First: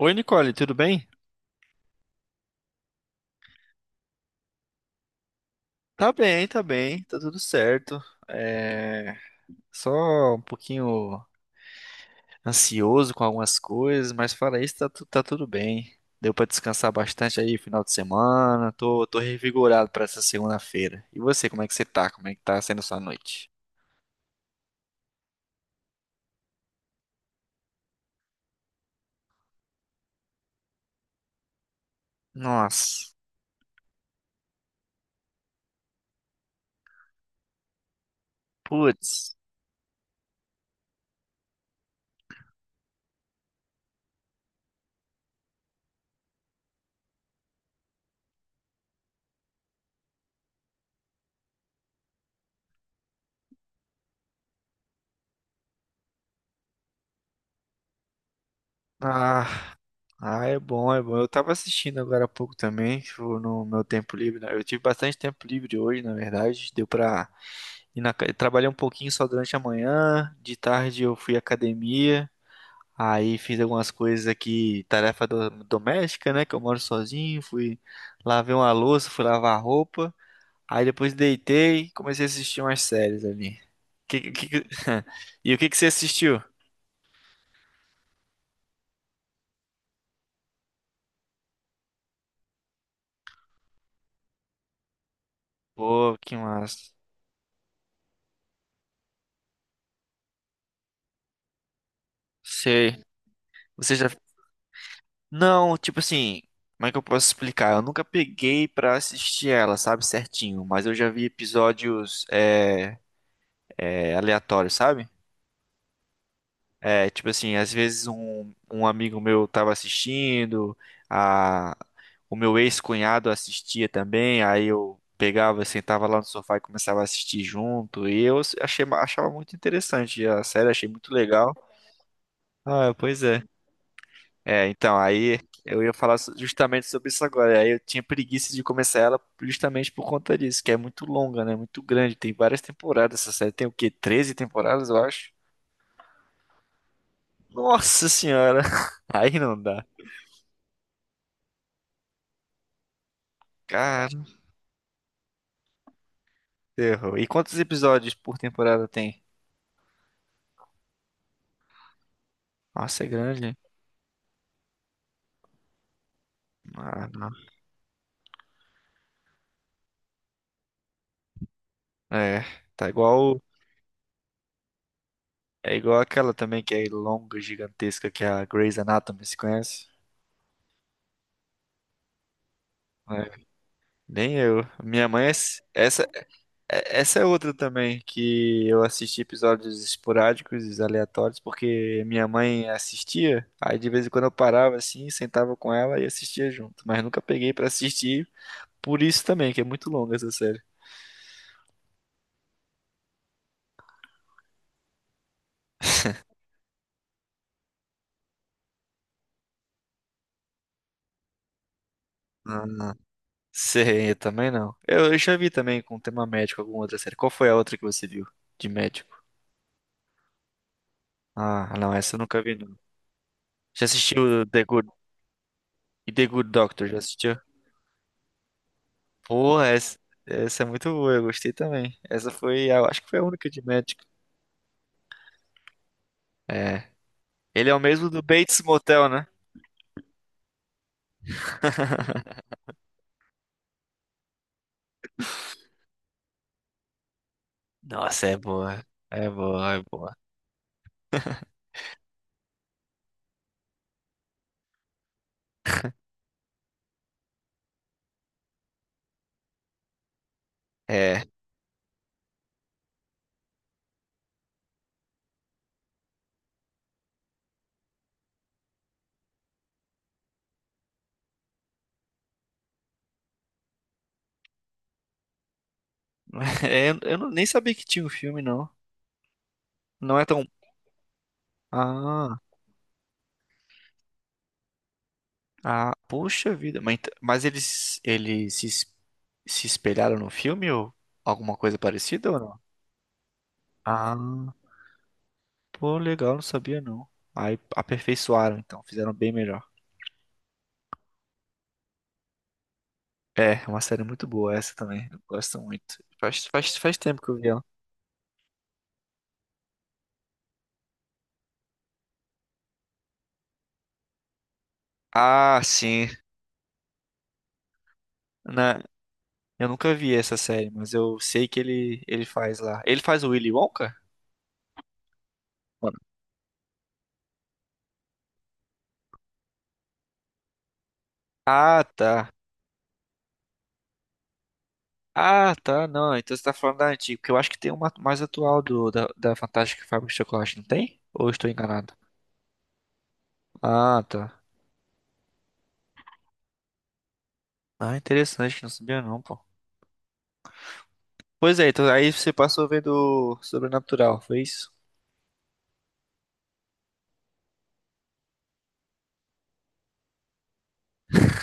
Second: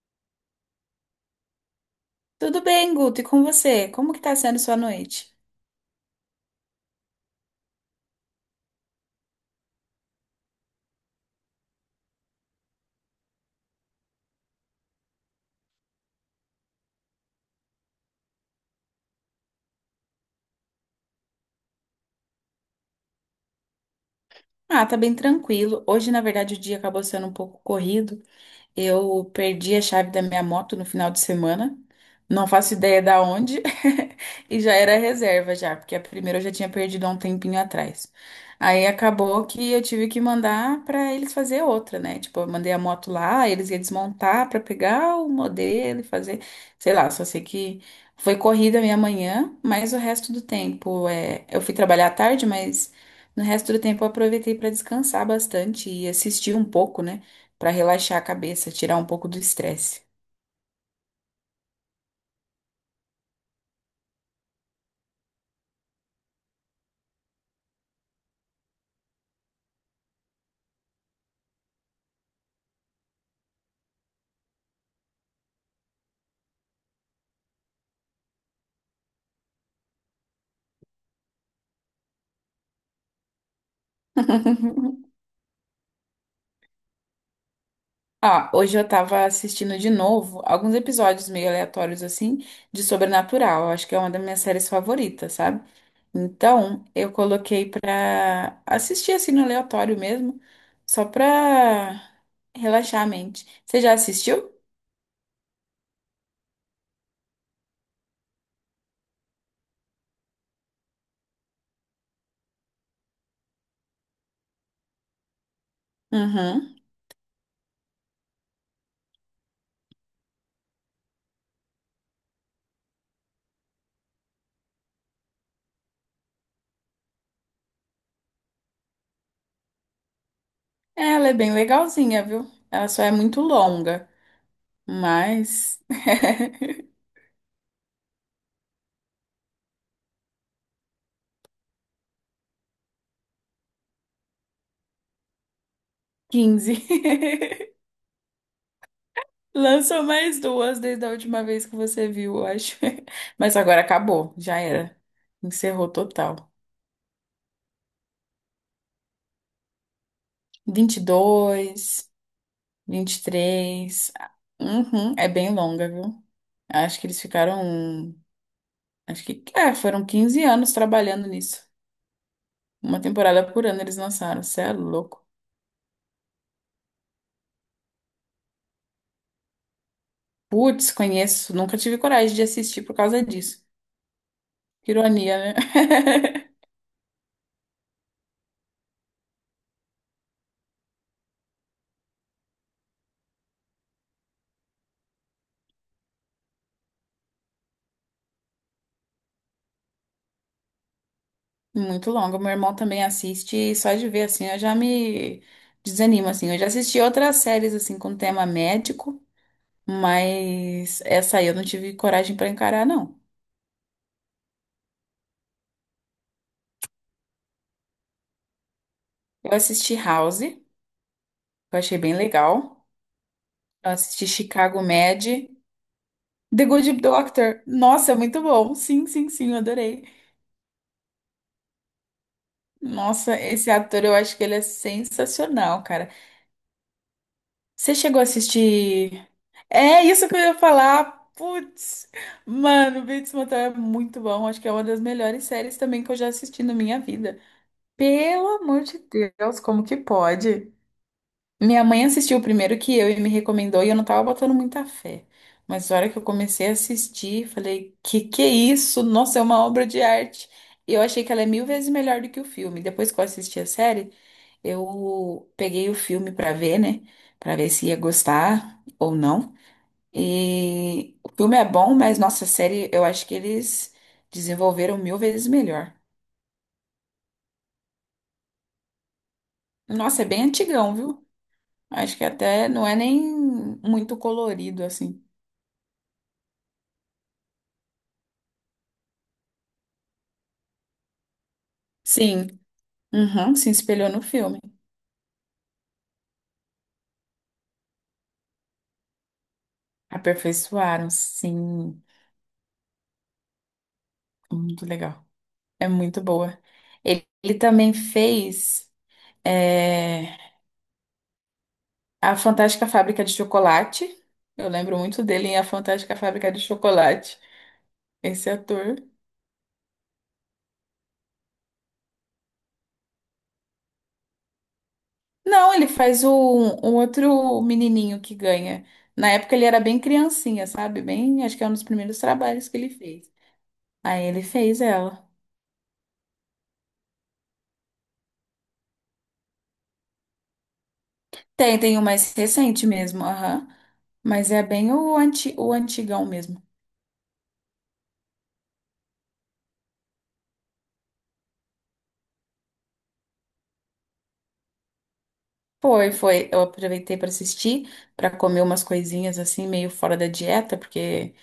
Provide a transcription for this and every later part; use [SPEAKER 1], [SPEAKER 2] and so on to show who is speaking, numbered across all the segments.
[SPEAKER 1] Oi, Nicole, tudo bem?
[SPEAKER 2] Tudo bem, Guto? E com você? Como que tá sendo sua noite?
[SPEAKER 1] Tá bem, tá bem, tá tudo certo. É... Só um pouquinho ansioso com algumas coisas, mas fora isso, tá, tá tudo bem. Deu pra descansar bastante aí final de semana, tô revigorado pra essa segunda-feira. E você, como é que você tá? Como é que tá sendo sua noite?
[SPEAKER 2] Ah, tá bem tranquilo. Hoje, na verdade, o dia acabou sendo um pouco corrido. Eu perdi a chave da minha moto no final de semana. Não faço ideia
[SPEAKER 1] Nossa,
[SPEAKER 2] da onde. E já era reserva já, porque a primeira eu já tinha perdido há um tempinho atrás. Aí
[SPEAKER 1] putz.
[SPEAKER 2] acabou que eu tive que mandar pra eles fazer outra, né? Tipo, eu mandei a moto lá, eles iam desmontar pra pegar o modelo e fazer, sei lá, só sei que foi corrida a minha manhã, mas o resto do tempo eu fui trabalhar à tarde, mas no resto do tempo eu aproveitei pra descansar bastante e assistir um pouco, né? Para relaxar a cabeça, tirar um pouco do
[SPEAKER 1] Ah,
[SPEAKER 2] estresse.
[SPEAKER 1] é bom, é bom. Eu tava assistindo agora há pouco também, tipo, no meu tempo livre, né? Eu tive bastante tempo livre hoje, na verdade. Deu pra trabalhei um pouquinho só durante a manhã. De tarde eu fui à academia. Aí fiz algumas coisas aqui, tarefa doméstica, né? Que eu moro sozinho. Fui lavar uma louça, fui lavar roupa. Aí depois deitei e comecei a assistir umas séries ali. Que- que- que- E o que que você assistiu?
[SPEAKER 2] Ah, hoje eu tava assistindo de novo alguns episódios meio aleatórios assim de Sobrenatural. Eu acho que é uma das minhas séries favoritas, sabe?
[SPEAKER 1] Pô, que
[SPEAKER 2] Então,
[SPEAKER 1] massa.
[SPEAKER 2] eu coloquei pra assistir assim no aleatório mesmo, só pra
[SPEAKER 1] Sei.
[SPEAKER 2] relaxar a mente. Você já
[SPEAKER 1] Você já.
[SPEAKER 2] assistiu?
[SPEAKER 1] Não, tipo assim. Como é que eu posso explicar? Eu nunca peguei pra assistir ela, sabe, certinho. Mas eu já vi episódios aleatórios, sabe?
[SPEAKER 2] Uhum.
[SPEAKER 1] É, tipo assim, às vezes um amigo meu tava assistindo, a, o meu ex-cunhado assistia também, aí eu pegava, sentava lá no sofá e começava a assistir junto, e eu achei, achava muito interessante a série, achei
[SPEAKER 2] É,
[SPEAKER 1] muito
[SPEAKER 2] ela é
[SPEAKER 1] legal.
[SPEAKER 2] bem legalzinha, viu? Ela
[SPEAKER 1] Ah,
[SPEAKER 2] só é
[SPEAKER 1] pois
[SPEAKER 2] muito
[SPEAKER 1] é.
[SPEAKER 2] longa,
[SPEAKER 1] É, então, aí
[SPEAKER 2] mas
[SPEAKER 1] eu ia falar justamente sobre isso agora, aí eu tinha preguiça de começar ela justamente por conta disso, que é muito longa, né, muito grande, tem várias temporadas essa série, tem o quê? 13 temporadas, eu acho?
[SPEAKER 2] 15.
[SPEAKER 1] Nossa senhora, aí não dá.
[SPEAKER 2] Lançou mais duas desde a última vez que você viu, eu acho. Mas agora
[SPEAKER 1] Cara,
[SPEAKER 2] acabou, já era. Encerrou total.
[SPEAKER 1] errou. E quantos episódios por temporada tem?
[SPEAKER 2] 22,
[SPEAKER 1] Nossa, é grande.
[SPEAKER 2] 23. Uhum, é bem longa, viu? Acho que
[SPEAKER 1] Ah,
[SPEAKER 2] eles
[SPEAKER 1] não.
[SPEAKER 2] ficaram. Um, Acho que foram 15 anos trabalhando nisso.
[SPEAKER 1] É, tá
[SPEAKER 2] Uma
[SPEAKER 1] igual.
[SPEAKER 2] temporada por ano eles lançaram. Você é louco.
[SPEAKER 1] É igual aquela também que é longa, gigantesca, que é a Grey's Anatomy, se conhece?
[SPEAKER 2] Putz, conheço. Nunca tive coragem de assistir por causa
[SPEAKER 1] É,
[SPEAKER 2] disso.
[SPEAKER 1] nem eu. Minha mãe, é
[SPEAKER 2] Ironia, né?
[SPEAKER 1] s- essa, é- essa é outra também, que eu assisti episódios esporádicos, aleatórios, porque minha mãe assistia, aí de vez em quando eu parava assim, sentava com ela e assistia junto, mas nunca peguei pra assistir, por isso também, que é muito longa essa série.
[SPEAKER 2] Muito longo. Meu irmão também assiste e só de ver assim eu já me desanimo assim. Eu já assisti outras séries assim com tema médico, mas essa aí eu não tive coragem pra encarar
[SPEAKER 1] Ah,
[SPEAKER 2] não.
[SPEAKER 1] sei, eu também não. Eu já vi também com tema médico alguma outra série. Qual foi a outra que você viu de médico?
[SPEAKER 2] Eu assisti House, que
[SPEAKER 1] Ah,
[SPEAKER 2] eu
[SPEAKER 1] não,
[SPEAKER 2] achei bem
[SPEAKER 1] essa eu nunca vi, não.
[SPEAKER 2] legal.
[SPEAKER 1] Já
[SPEAKER 2] Eu assisti
[SPEAKER 1] assistiu The
[SPEAKER 2] Chicago
[SPEAKER 1] Good,
[SPEAKER 2] Med,
[SPEAKER 1] e The Good
[SPEAKER 2] The
[SPEAKER 1] Doctor, já
[SPEAKER 2] Good
[SPEAKER 1] assistiu?
[SPEAKER 2] Doctor. Nossa, é muito bom. Sim, sim, sim, eu
[SPEAKER 1] Pô, essa,
[SPEAKER 2] adorei.
[SPEAKER 1] essa é muito boa, eu gostei também. Essa foi, eu acho que foi a
[SPEAKER 2] Nossa,
[SPEAKER 1] única de
[SPEAKER 2] esse
[SPEAKER 1] médico.
[SPEAKER 2] ator eu acho que ele é sensacional, cara.
[SPEAKER 1] É. Ele é o
[SPEAKER 2] Você
[SPEAKER 1] mesmo
[SPEAKER 2] chegou
[SPEAKER 1] do
[SPEAKER 2] a
[SPEAKER 1] Bates Motel,
[SPEAKER 2] assistir
[SPEAKER 1] né?
[SPEAKER 2] é isso que eu ia falar. Putz, mano, Bates Motel é muito bom. Acho que é uma das melhores séries também que eu já assisti na minha vida.
[SPEAKER 1] Nossa, é
[SPEAKER 2] Pelo amor
[SPEAKER 1] boa.
[SPEAKER 2] de
[SPEAKER 1] É
[SPEAKER 2] Deus,
[SPEAKER 1] boa, é
[SPEAKER 2] como que
[SPEAKER 1] boa.
[SPEAKER 2] pode? Minha mãe assistiu o primeiro que eu e me recomendou e eu não tava botando muita fé. Mas na hora que eu comecei a assistir, falei, que é isso? Nossa, é uma obra de arte. E eu
[SPEAKER 1] É.
[SPEAKER 2] achei que ela é mil vezes melhor do que o filme. Depois que eu assisti a série, eu peguei o filme pra ver, né? Pra ver se ia gostar ou não. E o filme é bom, mas nossa, a série eu acho que eles desenvolveram mil vezes melhor.
[SPEAKER 1] Eu não- Nem sabia que tinha um filme, não. Não
[SPEAKER 2] Nossa,
[SPEAKER 1] é
[SPEAKER 2] é bem
[SPEAKER 1] tão.
[SPEAKER 2] antigão, viu? Acho que
[SPEAKER 1] Ah.
[SPEAKER 2] até não é nem muito colorido assim.
[SPEAKER 1] Ah, puxa vida. Mas, mas eles se espelharam no filme ou alguma coisa parecida ou
[SPEAKER 2] Sim,
[SPEAKER 1] não?
[SPEAKER 2] uhum, se espelhou no
[SPEAKER 1] Ah,
[SPEAKER 2] filme.
[SPEAKER 1] pô, legal, não sabia não. Aí aperfeiçoaram, então, fizeram bem melhor.
[SPEAKER 2] Aperfeiçoaram, sim.
[SPEAKER 1] É uma série muito boa essa
[SPEAKER 2] Muito
[SPEAKER 1] também. Eu
[SPEAKER 2] legal.
[SPEAKER 1] gosto
[SPEAKER 2] É
[SPEAKER 1] muito.
[SPEAKER 2] muito
[SPEAKER 1] Faz,
[SPEAKER 2] boa.
[SPEAKER 1] faz, faz tempo
[SPEAKER 2] Ele,
[SPEAKER 1] que eu vi
[SPEAKER 2] ele
[SPEAKER 1] ela.
[SPEAKER 2] também fez é, A Fantástica Fábrica de Chocolate. Eu lembro muito dele em
[SPEAKER 1] Ah,
[SPEAKER 2] A
[SPEAKER 1] sim.
[SPEAKER 2] Fantástica Fábrica de Chocolate, esse
[SPEAKER 1] Na,
[SPEAKER 2] ator.
[SPEAKER 1] eu nunca vi essa série, mas eu sei que ele faz lá. Ele faz o Willy Wonka?
[SPEAKER 2] Não, ele
[SPEAKER 1] Mano.
[SPEAKER 2] faz o, um outro menininho que ganha. Na época ele era bem criancinha, sabe? Bem, acho que é um dos
[SPEAKER 1] Ah,
[SPEAKER 2] primeiros
[SPEAKER 1] tá.
[SPEAKER 2] trabalhos que ele fez. Aí ele fez ela.
[SPEAKER 1] Ah, tá, não. Então você tá falando da antiga, porque eu acho que tem uma mais atual da Fantástica Fábrica de Chocolate, não tem? Ou eu estou
[SPEAKER 2] Tem,
[SPEAKER 1] enganado?
[SPEAKER 2] tem um mais recente mesmo, aham.
[SPEAKER 1] Ah, tá.
[SPEAKER 2] Mas é bem o, anti, o antigão mesmo.
[SPEAKER 1] Ah, interessante, não sabia não, pô. Pois é, então aí você passou vendo Sobrenatural, foi isso?
[SPEAKER 2] Foi, foi. Eu aproveitei para assistir, para comer umas coisinhas assim, meio fora da dieta, porque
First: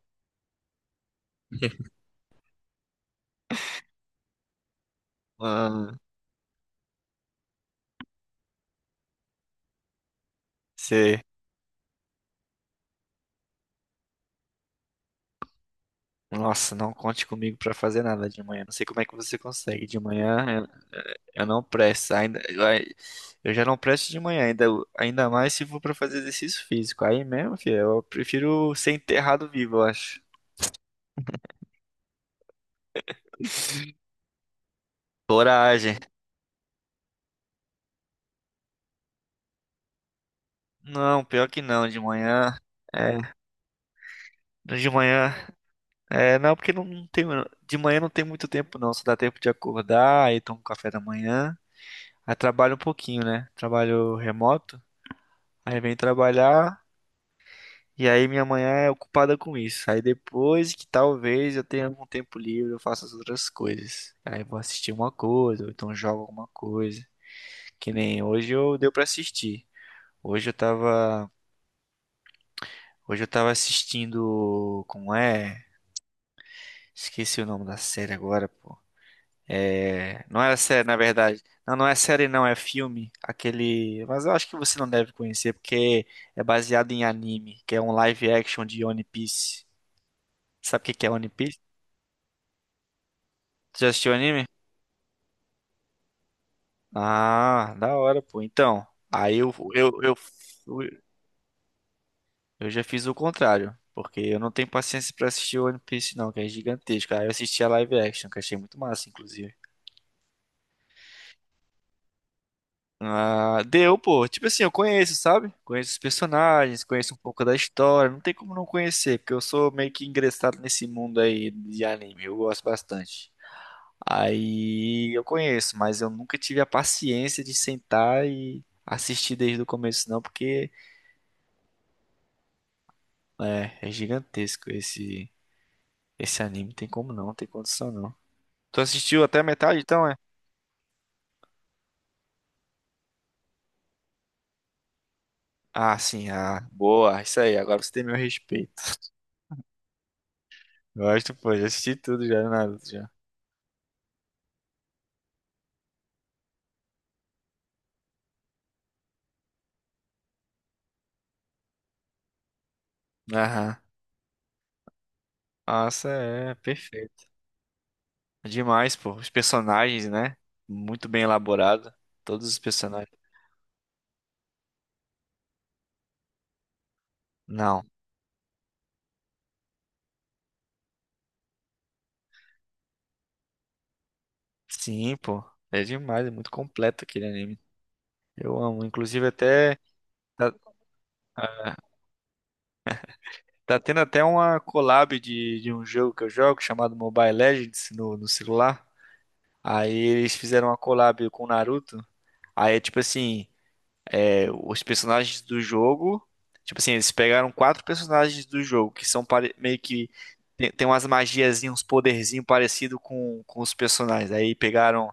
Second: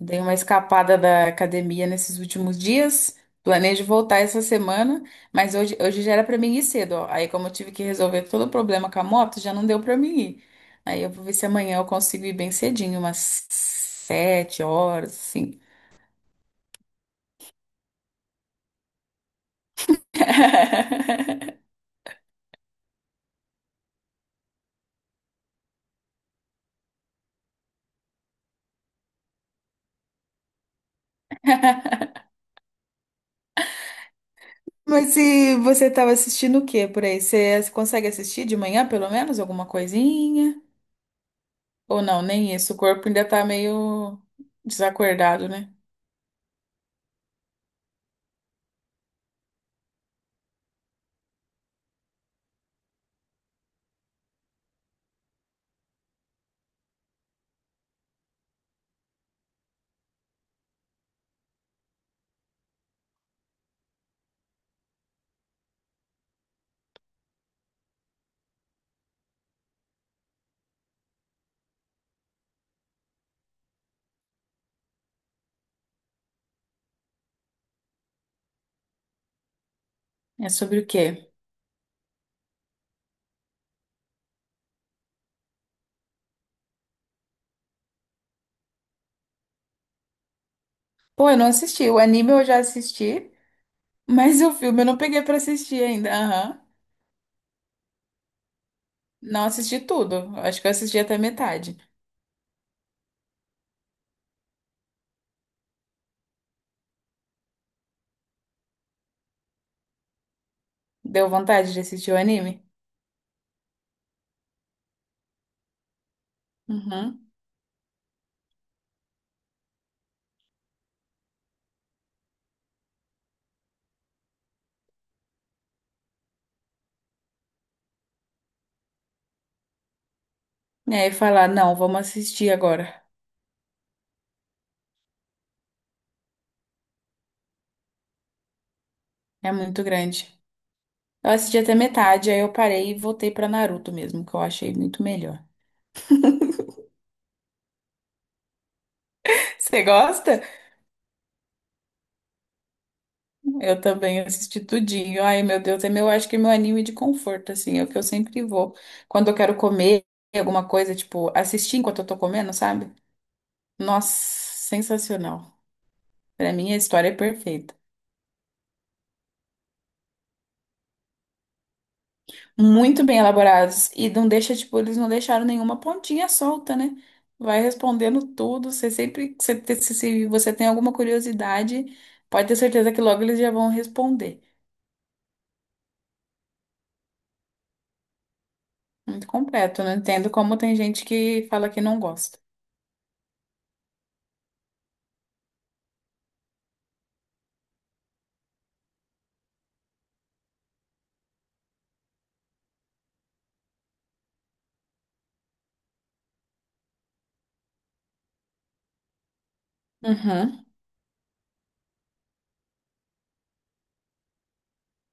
[SPEAKER 2] dei uma escapada da academia nesses últimos dias. Planejo voltar essa semana, mas hoje,
[SPEAKER 1] Ah,
[SPEAKER 2] hoje já era para mim ir cedo, ó. Aí, como eu tive que resolver todo o problema com a moto, já não deu para mim ir. Aí, eu
[SPEAKER 1] você...
[SPEAKER 2] vou ver se amanhã eu consigo ir bem cedinho, umas 7 horas, assim.
[SPEAKER 1] Nossa, não conte comigo pra fazer nada de manhã. Não sei como é que você consegue. De manhã eu não presto. Ai, eu já não presto de manhã, ainda mais se for pra fazer exercício físico. Aí mesmo, filho, eu prefiro ser enterrado vivo, eu acho.
[SPEAKER 2] Mas se você
[SPEAKER 1] Coragem.
[SPEAKER 2] estava assistindo o quê por aí? Você consegue assistir de manhã, pelo menos, alguma coisinha?
[SPEAKER 1] Não, pior que não, de
[SPEAKER 2] Ou não,
[SPEAKER 1] manhã.
[SPEAKER 2] nem isso. O corpo
[SPEAKER 1] É,
[SPEAKER 2] ainda tá meio
[SPEAKER 1] de manhã.
[SPEAKER 2] desacordado, né?
[SPEAKER 1] É, não, porque não tem. De manhã não tem muito tempo, não. Só dá tempo de acordar, aí tomo café da manhã. Aí trabalho um pouquinho, né? Trabalho remoto. Aí vem trabalhar. E aí minha manhã é ocupada com isso. Aí depois que talvez eu tenha algum tempo livre, eu faço as outras coisas. Aí vou assistir uma coisa, ou então jogo alguma coisa. Que nem hoje eu deu pra assistir. Hoje eu tava. Hoje eu tava assistindo. Como é? Esqueci o nome da série agora, pô. É, não
[SPEAKER 2] É
[SPEAKER 1] é
[SPEAKER 2] sobre
[SPEAKER 1] série,
[SPEAKER 2] o
[SPEAKER 1] na
[SPEAKER 2] quê?
[SPEAKER 1] verdade. Não, não é série, não, é filme. Aquele. Mas eu acho que você não deve conhecer, porque é baseado em anime, que é um live action de One Piece. Sabe o que que é One
[SPEAKER 2] Pô, eu não
[SPEAKER 1] Piece?
[SPEAKER 2] assisti. O anime eu já assisti,
[SPEAKER 1] Já assistiu
[SPEAKER 2] mas
[SPEAKER 1] anime?
[SPEAKER 2] o filme eu não peguei pra assistir ainda. Aham.
[SPEAKER 1] Ah, da hora, pô. Então, aí
[SPEAKER 2] Não assisti tudo. Acho que eu assisti até metade.
[SPEAKER 1] eu já fiz o contrário, porque eu não tenho paciência pra assistir One Piece, não, que é gigantesco. Aí eu assisti a live action, que achei muito massa, inclusive.
[SPEAKER 2] Deu vontade de assistir o anime?
[SPEAKER 1] Ah, deu, pô. Tipo assim, eu conheço, sabe? Conheço os personagens, conheço um
[SPEAKER 2] Uhum.
[SPEAKER 1] pouco da história. Não tem como não conhecer, porque eu sou meio que ingressado nesse mundo aí de anime. Eu gosto bastante. Aí eu conheço, mas eu nunca tive a paciência de sentar e assistir desde o começo, não, porque
[SPEAKER 2] E aí falar, não, vamos assistir agora.
[SPEAKER 1] é gigantesco esse anime. Não tem como não, não tem condição não. Tu assistiu até a
[SPEAKER 2] É
[SPEAKER 1] metade,
[SPEAKER 2] muito
[SPEAKER 1] então é?
[SPEAKER 2] grande. Eu assisti até metade, aí eu parei e voltei pra Naruto mesmo, que eu achei muito melhor.
[SPEAKER 1] Ah, sim, ah, boa, isso aí. Agora você tem meu respeito.
[SPEAKER 2] Você gosta?
[SPEAKER 1] Gosto, pô, já assisti tudo já, Naruto já.
[SPEAKER 2] Eu também assisti tudinho. Ai, meu Deus, é meu, acho que é meu anime de conforto, assim, é o que eu sempre vou. Quando eu quero comer alguma coisa, tipo, assistir enquanto eu tô comendo, sabe?
[SPEAKER 1] Aham.
[SPEAKER 2] Nossa, sensacional.
[SPEAKER 1] Nossa,
[SPEAKER 2] Pra
[SPEAKER 1] é
[SPEAKER 2] mim, a história é
[SPEAKER 1] perfeito.
[SPEAKER 2] perfeita.
[SPEAKER 1] Demais, pô. Os personagens, né? Muito bem elaborado. Todos os
[SPEAKER 2] Muito
[SPEAKER 1] personagens.
[SPEAKER 2] bem elaborados. E não deixa, tipo, eles não deixaram nenhuma pontinha solta, né? Vai
[SPEAKER 1] Não.
[SPEAKER 2] respondendo tudo. Você sempre, você te- se você tem alguma curiosidade, pode ter certeza que logo eles já vão responder.
[SPEAKER 1] Sim, pô. É demais, é muito completo aquele anime. Eu amo. Inclusive
[SPEAKER 2] Muito
[SPEAKER 1] até
[SPEAKER 2] completo. Não entendo
[SPEAKER 1] tá,
[SPEAKER 2] como tem gente que fala
[SPEAKER 1] ah,
[SPEAKER 2] que não gosta.
[SPEAKER 1] tá tendo até uma collab de um jogo que eu jogo chamado Mobile Legends no celular. Aí eles fizeram uma collab com o Naruto. Aí é tipo assim, é, os personagens do jogo. Tipo assim, eles pegaram quatro personagens do jogo que são meio que.
[SPEAKER 2] Uhum.
[SPEAKER 1] Tem umas magiazinhas, uns poderzinhos parecidos com os personagens. Aí pegaram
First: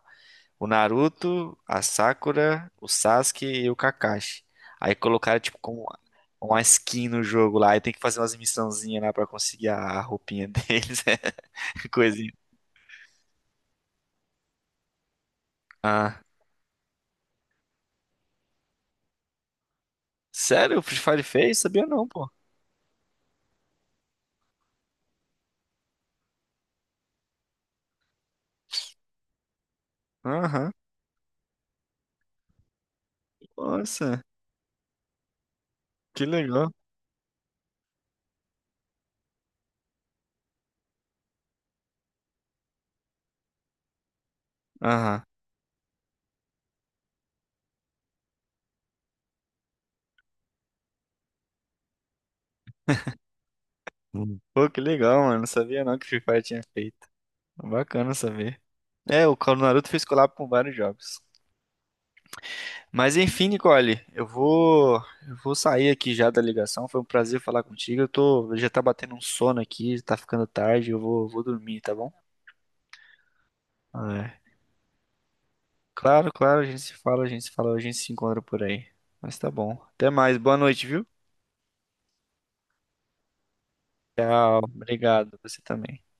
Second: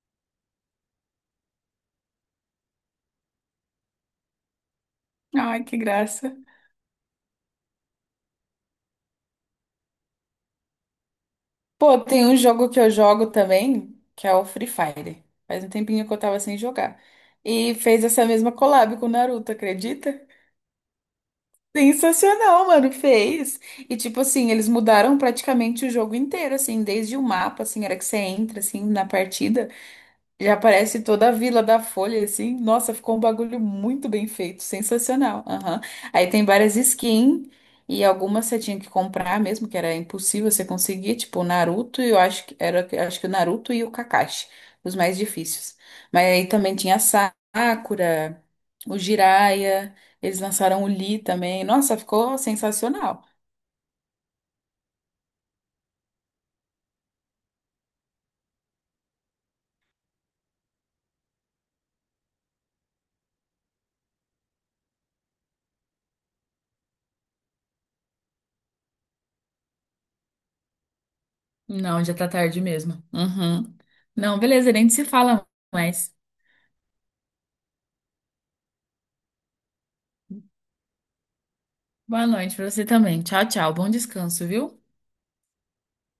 [SPEAKER 1] o Naruto, a Sakura, o Sasuke e o Kakashi. Aí colocaram, tipo,
[SPEAKER 2] Ai, que
[SPEAKER 1] como
[SPEAKER 2] graça.
[SPEAKER 1] uma skin no jogo lá. Aí tem que fazer umas missãozinhas lá pra conseguir a roupinha deles.
[SPEAKER 2] Pô, tem
[SPEAKER 1] Coisinha.
[SPEAKER 2] um jogo que eu jogo também, que é o Free Fire. Faz um tempinho que eu
[SPEAKER 1] Ah.
[SPEAKER 2] tava sem jogar. E fez essa mesma collab com o Naruto, acredita?
[SPEAKER 1] Sério? O Free Fire fez? Sabia não, pô.
[SPEAKER 2] Sensacional, mano, fez. E tipo assim, eles mudaram praticamente o jogo inteiro, assim, desde o mapa, assim, era que você entra assim na partida. E
[SPEAKER 1] Aham.
[SPEAKER 2] aparece toda a Vila da Folha, assim. Nossa, ficou um bagulho muito
[SPEAKER 1] Nossa,
[SPEAKER 2] bem feito, sensacional. Aham.
[SPEAKER 1] que
[SPEAKER 2] Aí tem
[SPEAKER 1] legal.
[SPEAKER 2] várias skins e algumas você tinha que comprar mesmo, que era impossível você conseguir, tipo o Naruto e eu acho que era, acho que o Naruto e o Kakashi, os mais
[SPEAKER 1] Aham.
[SPEAKER 2] difíceis. Mas aí também tinha a Sakura, o Jiraiya, eles lançaram o Lee também. Nossa, ficou sensacional.
[SPEAKER 1] Hum. Pô, que legal, mano. Não sabia não que Free Fire tinha feito. Bacana saber. É, o Call do Naruto fez collab com vários jogos. Mas enfim, Nicole, eu vou sair aqui já da ligação. Foi um prazer falar contigo. Eu tô, já tá batendo um sono aqui, tá ficando tarde. Eu vou dormir, tá
[SPEAKER 2] Não,
[SPEAKER 1] bom?
[SPEAKER 2] já tá tarde mesmo. Uhum.
[SPEAKER 1] É.
[SPEAKER 2] Não, beleza, nem se fala mais.
[SPEAKER 1] Claro, claro, a gente se fala, a gente se fala, a gente se encontra por aí. Mas tá bom. Até mais. Boa noite, viu?
[SPEAKER 2] Boa noite pra você também. Tchau, tchau. Bom descanso,
[SPEAKER 1] Tchau.
[SPEAKER 2] viu?
[SPEAKER 1] Obrigado. Você também.